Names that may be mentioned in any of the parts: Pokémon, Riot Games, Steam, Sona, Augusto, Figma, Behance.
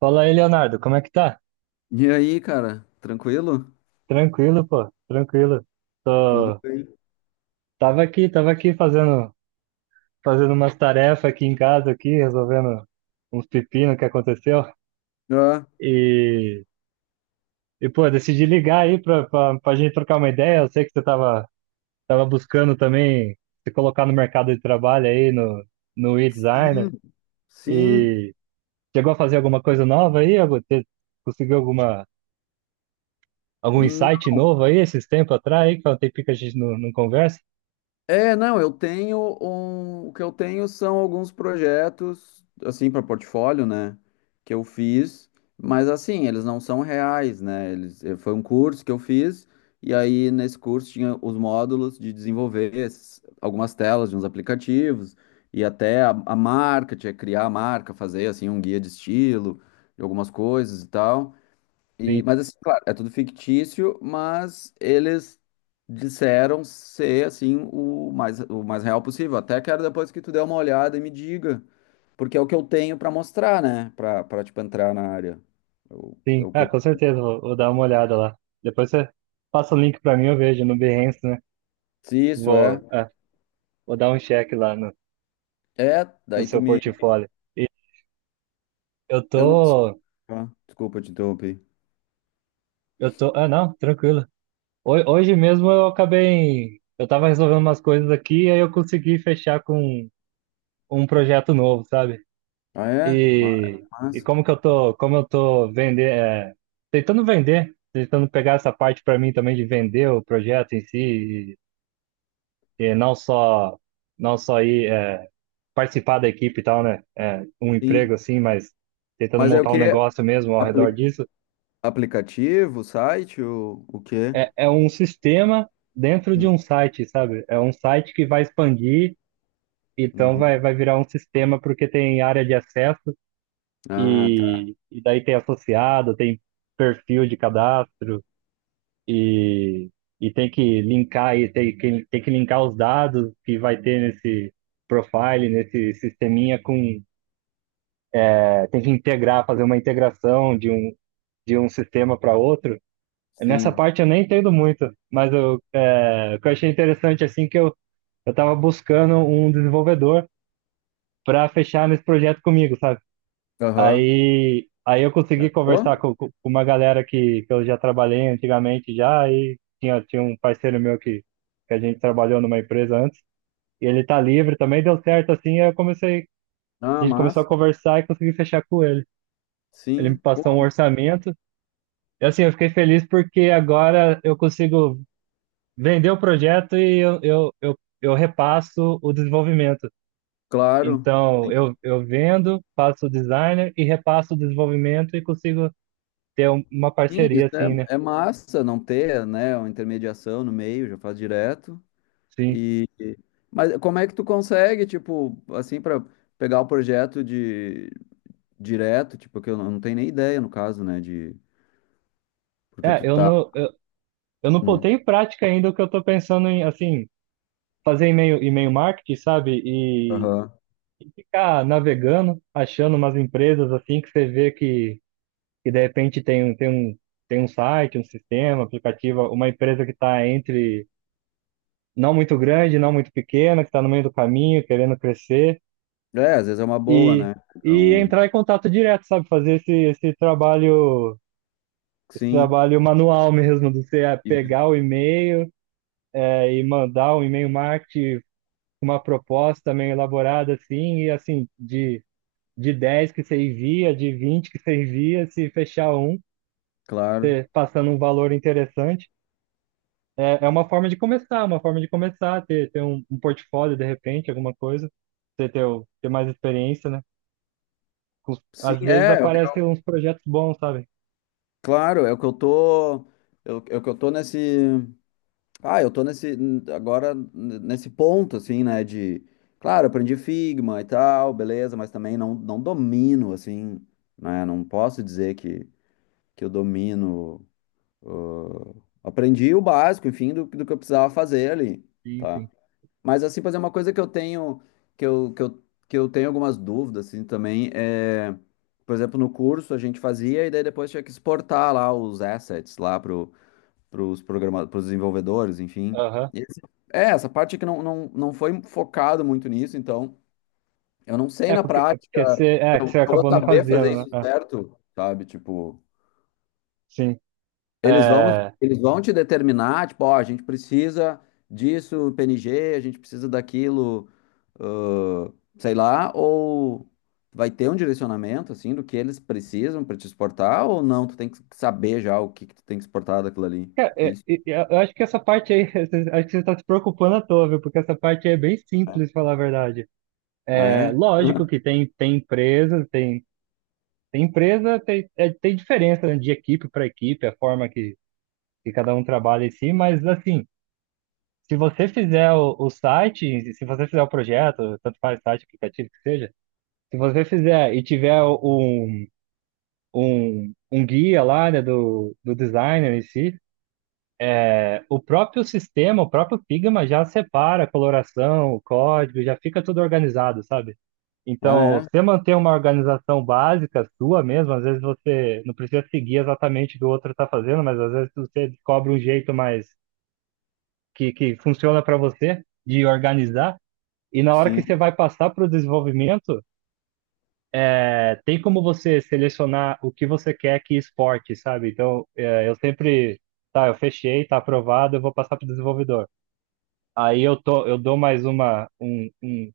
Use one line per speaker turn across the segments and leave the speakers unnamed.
Fala aí, Leonardo, como é que tá?
E aí, cara, tranquilo?
Tranquilo, pô, tranquilo.
Tudo
Tô-
bem?
Tava aqui, fazendo umas tarefas aqui em casa, aqui, resolvendo uns pepinos que aconteceu.
Ah,
E, e pô, decidi ligar aí pra gente trocar uma ideia. Eu sei que você tava buscando também se colocar no mercado de trabalho aí, no e-designer.
sim, sim.
E chegou a fazer alguma coisa nova aí? Conseguiu algum
Não-
insight novo aí esses tempos atrás aí, que faz um tempinho que a gente não conversa?
É, não, eu tenho o que eu tenho são alguns projetos assim para portfólio, né, que eu fiz, mas assim, eles não são reais, né? Eles foi um curso que eu fiz e aí nesse curso tinha os módulos de desenvolver algumas telas de uns aplicativos e até a marca, tinha que criar a marca, fazer assim um guia de estilo, de algumas coisas e tal. E, mas assim, claro, é tudo fictício, mas eles disseram ser assim o mais real possível. Até quero depois que tu dê uma olhada e me diga, porque é o que eu tenho pra mostrar, né? Pra tipo entrar na área. É
Sim,
o que
ah,
eu
com certeza, vou dar uma olhada lá. Depois você passa o link pra mim, eu vejo no Behance, né?
se isso é.
Vou, ah, vou dar um check lá
É,
no
daí tu
seu
me
portfólio. E eu
eu não sei.
tô,
Ah, desculpa te interromper.
ah, não, tranquilo. Hoje mesmo eu acabei, eu tava resolvendo umas coisas aqui e aí eu consegui fechar com um projeto novo, sabe?
Ah, é?
E, e
Mas-
como que eu tô, como eu tô vender, é, tentando vender, tentando pegar essa parte pra mim também de vender o projeto em si e não só ir é, participar da equipe e tal, né? É, um
sim.
emprego assim, mas tentando
Mas é o
montar um
quê?
negócio mesmo ao redor
Apli-
disso.
aplicativo, site, o quê?
É, é um sistema dentro de
Hum,
um site, sabe? É um site que vai expandir, então
uhum.
vai virar um sistema porque tem área de acesso
Ah, tá.
e daí tem associado, tem perfil de cadastro e, e tem que linkar e tem que linkar os dados que vai ter nesse profile, nesse sisteminha com tem que integrar, fazer uma integração de um sistema para outro. Nessa
Sim.
parte eu nem entendo muito, mas é, o que eu achei interessante assim que eu estava buscando um desenvolvedor para fechar nesse projeto comigo, sabe?
Aham.
Aí eu consegui
Pô,
conversar com uma galera que eu já trabalhei antigamente já e tinha um parceiro meu que a gente trabalhou numa empresa antes e ele tá livre também, deu certo assim, aí eu comecei
não
a
é
gente começou a
massa?
conversar e consegui fechar com ele. Ele me
Sim, pô,
passou um orçamento. E assim, eu fiquei feliz porque agora eu consigo vender o projeto e eu repasso o desenvolvimento.
claro.
Então,
Sim,
eu vendo, faço o designer e repasso o desenvolvimento e consigo ter uma
sim, isso
parceria assim, né?
é, é massa, não ter, né, uma intermediação no meio, já faz direto.
Sim.
E, mas como é que tu consegue, tipo, assim, para pegar o projeto de direto, tipo, que eu não, não tenho nem ideia no caso, né, de porque
É,
tu tá.
eu não
Hum,
botei em prática ainda o que eu tô pensando em, assim, fazer e-mail marketing, sabe?
aham.
E ficar navegando, achando umas empresas assim que você vê que e de repente tem, tem um site, um sistema, um aplicativo, uma empresa que está entre não muito grande, não muito pequena, que está no meio do caminho, querendo crescer,
É, às vezes é uma boa,
e,
né?
e
Então,
entrar em contato direto, sabe? Fazer esse
sim,
trabalho manual mesmo, de você
e-
pegar o e-mail, e mandar um e-mail marketing com uma proposta meio elaborada, assim, e assim, de. De 10 que você envia, de 20 que você envia, se fechar um,
claro.
passando um valor interessante. É, é uma forma de começar, uma forma de começar, ter um, um portfólio de repente, alguma coisa, você ter mais experiência, né?
Sim,
Às vezes
é o
aparecem uns projetos bons, sabe?
claro, é o que eu tô, é o que eu tô nesse. Ah, eu tô nesse agora nesse ponto assim, né, de claro, aprendi Figma e tal, beleza, mas também não, não domino assim, né? Não posso dizer que eu domino aprendi o básico, enfim, do que eu precisava fazer ali,
Sim,
tá?
sim.
Mas assim, fazer uma coisa que eu tenho que eu, que eu, que eu tenho algumas dúvidas assim também é, por exemplo, no curso a gente fazia e daí depois tinha que exportar lá os assets lá para os programadores, para os desenvolvedores, enfim.
Aham.
E esse- É, essa parte que não foi focado muito nisso, então eu não sei na
É
prática
porque você,
se
é, que
eu
você
vou
acabou não
saber
fazendo,
fazer
né?
isso
Ah,
certo, sabe? Tipo,
sim. É,
eles vão te determinar, tipo, ó, a gente precisa disso, PNG, a gente precisa daquilo, ãh, sei lá, ou vai ter um direcionamento, assim, do que eles precisam para te exportar, ou não, tu tem que saber já que tu tem que exportar daquilo ali. Que isso?
e eu acho que essa parte aí, acho que você está se preocupando à toa, viu? Porque essa parte aí é bem simples, falar a verdade.
Ah,
É
é?
lógico que tem, tem empresa, tem, é, tem diferença, né, de equipe para equipe, a forma que cada um trabalha em si, mas assim, se você o site, se você fizer o projeto, tanto faz site, aplicativo que seja, se você fizer e tiver um guia lá, né, do designer em si, é, o próprio sistema, o próprio Figma já separa a coloração, o código, já fica tudo organizado, sabe?
Ah,
Então,
é?
você manter uma organização básica sua mesmo, às vezes você não precisa seguir exatamente o que o outro está fazendo, mas às vezes você descobre um jeito mais que funciona para você de organizar. E na hora que
Sim.
você vai passar para o desenvolvimento, é, tem como você selecionar o que você quer que exporte, sabe? Então, é, eu sempre, tá, eu fechei, tá aprovado, eu vou passar para o desenvolvedor. Aí eu dou mais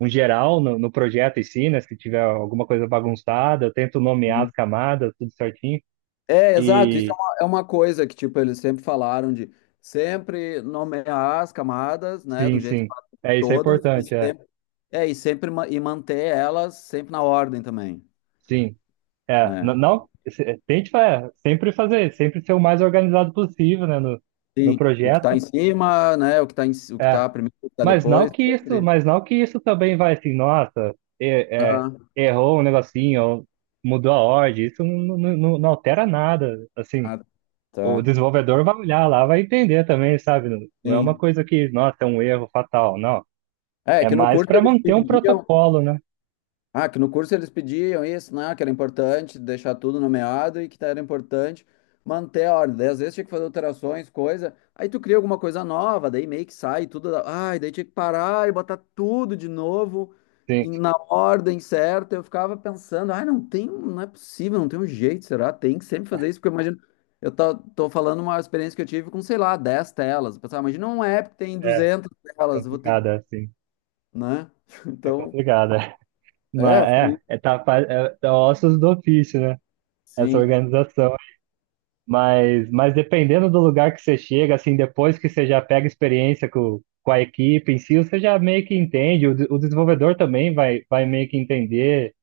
um geral no projeto em si, né? Se tiver alguma coisa bagunçada, eu tento nomear as
Sim.
camadas, tudo certinho.
É, exato. Isso é
E
uma, é uma coisa que, tipo, eles sempre falaram de sempre nomear as camadas, né, do jeito que
sim,
fazem
é, isso é
todas e
importante, é.
sempre, é, e sempre e manter elas sempre na ordem também,
Sim. É,
né?
não, é, sempre fazer, sempre ser o mais organizado possível, né, no, no
Sim. O que tá
projeto.
em cima, né? O que tá o que
É,
tá primeiro, o que tá
mas não
depois,
que isso,
sempre.
mas não que isso também vai assim, nossa, é,
Ah,
errou um negocinho, ou mudou a ordem, isso não altera nada, assim.
ah,
O
tá.
desenvolvedor vai olhar lá, vai entender também, sabe? Não, não é uma
Sim.
coisa que, nossa, é um erro fatal, não.
É,
É
que no
mais
curso
para
eles
manter um
pediam.
protocolo, né?
Ah, que no curso eles pediam isso, né? Que era importante deixar tudo nomeado e que tá, era importante manter a ordem. Daí às vezes tinha que fazer alterações, coisa. Aí tu cria alguma coisa nova, daí meio que sai tudo. Ai, daí tinha que parar e botar tudo de novo
Sim,
na ordem certa. Eu ficava pensando, ai, não tem, não é possível, não tem um jeito, será? Tem que sempre fazer isso, porque eu imagino. Tô falando uma experiência que eu tive com, sei lá, 10 telas. Eu pensava, imagina um app que tem
é
duzentas telas, eu vou ter, que-"
complicado, assim.
né?
É
Então,
complicado, é. Mas
é, ficou meio.
é ossos do ofício, né? Essa
Sim.
organização. Mas dependendo do lugar que você chega, assim, depois que você já pega experiência com a equipe em si, você já meio que entende, o desenvolvedor também vai meio que entender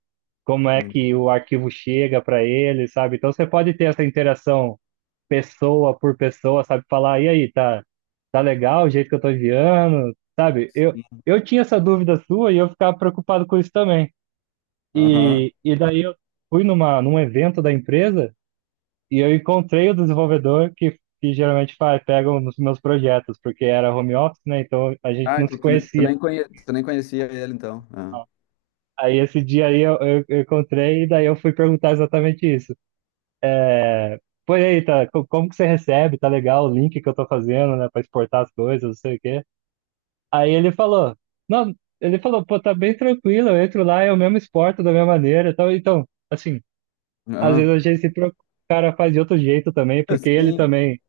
como é
Uhum.
que o arquivo chega para ele, sabe? Então você pode ter essa interação pessoa por pessoa, sabe? Falar, e aí, tá, tá legal o jeito que eu tô enviando, sabe? Eu tinha essa dúvida sua e eu ficava preocupado com isso também.
Aham.
E daí eu fui num evento da empresa e eu encontrei o desenvolvedor que geralmente faz, pega nos meus projetos, porque era home office, né? Então a gente
Ah,
não
então
se
tu, tu
conhecia.
nem tu nem conhecia ele, então. Ah.
Aí esse dia aí eu encontrei e daí eu fui perguntar exatamente isso. É, pô, e aí, tá, como que você recebe? Tá legal o link que eu tô fazendo, né, pra exportar as coisas, não sei o quê. Aí ele falou, não, ele falou, pô, tá bem tranquilo, eu entro lá, eu mesmo exporto da minha maneira. Então, então assim, às vezes
Aham.
a gente se preocupa, o cara faz de outro jeito também, porque ele
Sim.
também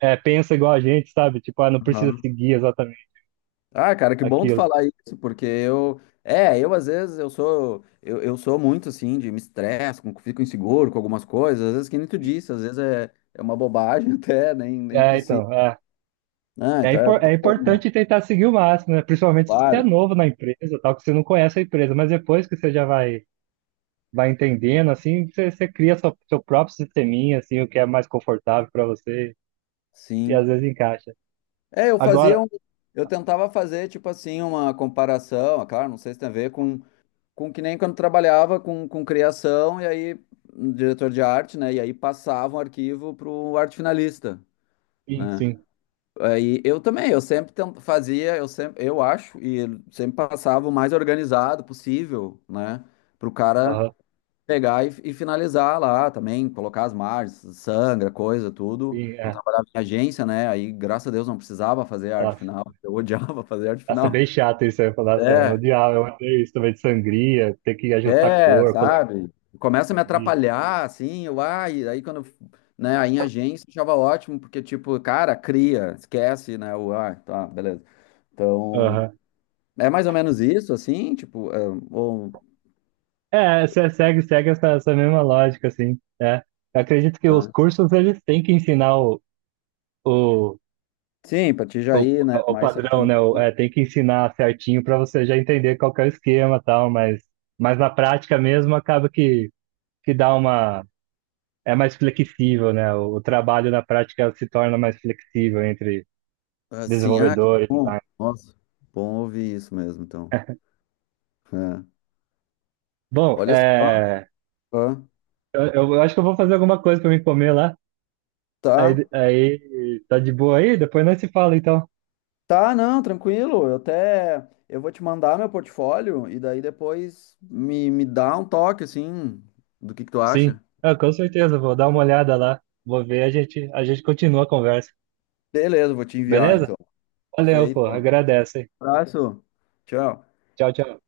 é, pensa igual a gente, sabe? Tipo, ah, não precisa
Aham.
seguir exatamente
Ah, cara, que bom tu
aquilo.
falar isso, porque eu. É, eu às vezes eu sou. Eu sou muito assim, de me estresse, fico inseguro com algumas coisas. Às vezes, que nem tu disse, às vezes é, é uma bobagem até, nem, nem
É,
precisa.
então, é.
Ah,
É,
então é.
é
Bom,
importante tentar seguir o máximo, né? Principalmente se você é
claro,
novo na empresa, tal, que você não conhece a empresa, mas depois que você já vai, vai entendendo, assim, você, você cria seu próprio sisteminha, assim, o que é mais confortável para você, e às
sim.
vezes encaixa.
É, eu fazia
Agora,
um. Eu tentava fazer, tipo assim, uma comparação, ah, claro, não sei se tem a ver com. Com que nem quando trabalhava com criação, e aí, um diretor de arte, né? E aí passava um arquivo para o arte finalista,
sim,
né?
sim.
Aí eu também, eu sempre fazia, eu sempre, eu acho, e sempre passava o mais organizado possível, né? Para o cara
Aham,
pegar e finalizar lá também, colocar as margens, sangra, coisa, tudo.
sim,
Quando
é.
trabalhava em agência, né? Aí, graças a Deus, não precisava fazer arte
Tá.
final. Eu odiava fazer arte
Nossa, é
final.
bem chato isso. Eu ia falar, nossa, eu
É,
odiava, eu odeio isso também de sangria, ter que ajustar a
é,
cor, colocar,
sabe? Começa a me
imprimir.
atrapalhar, assim, eu, ai, aí quando, né, aí em agência eu achava ótimo, porque, tipo, cara, cria, esquece, né, o, ah, tá, beleza. Então,
Aham.
é mais ou menos isso, assim, tipo, é, ou,
É, se- segue, segue essa, essa mesma lógica, assim, né? Eu acredito que os
tá.
cursos, eles têm que ensinar o,
Sim, pra ti já
o,
ir, né,
o
mais
padrão,
certinho.
né? É, tem que ensinar certinho para você já entender qual que é o esquema e tal, mas na prática mesmo acaba que dá uma... É mais flexível, né? O trabalho na prática se torna mais flexível entre
Assim, ah, que
desenvolvedores e
bom,
design.
nossa, bom ouvir isso mesmo, então. É.
Bom,
Olha só,
é,
ah,
Eu acho que eu vou fazer alguma coisa pra me comer lá.
tá.
Tá de boa aí? Depois nós se fala, então.
Tá, não, tranquilo. Eu até eu vou te mandar meu portfólio e daí depois me dá um toque assim do que tu
Sim.
acha.
Ah, com certeza, vou dar uma olhada lá. Vou ver, a gente continua a conversa.
Beleza, vou te enviar
Beleza?
então.
Valeu, pô.
Feito.
Agradece.
Abraço. Tchau.
Tchau, tchau.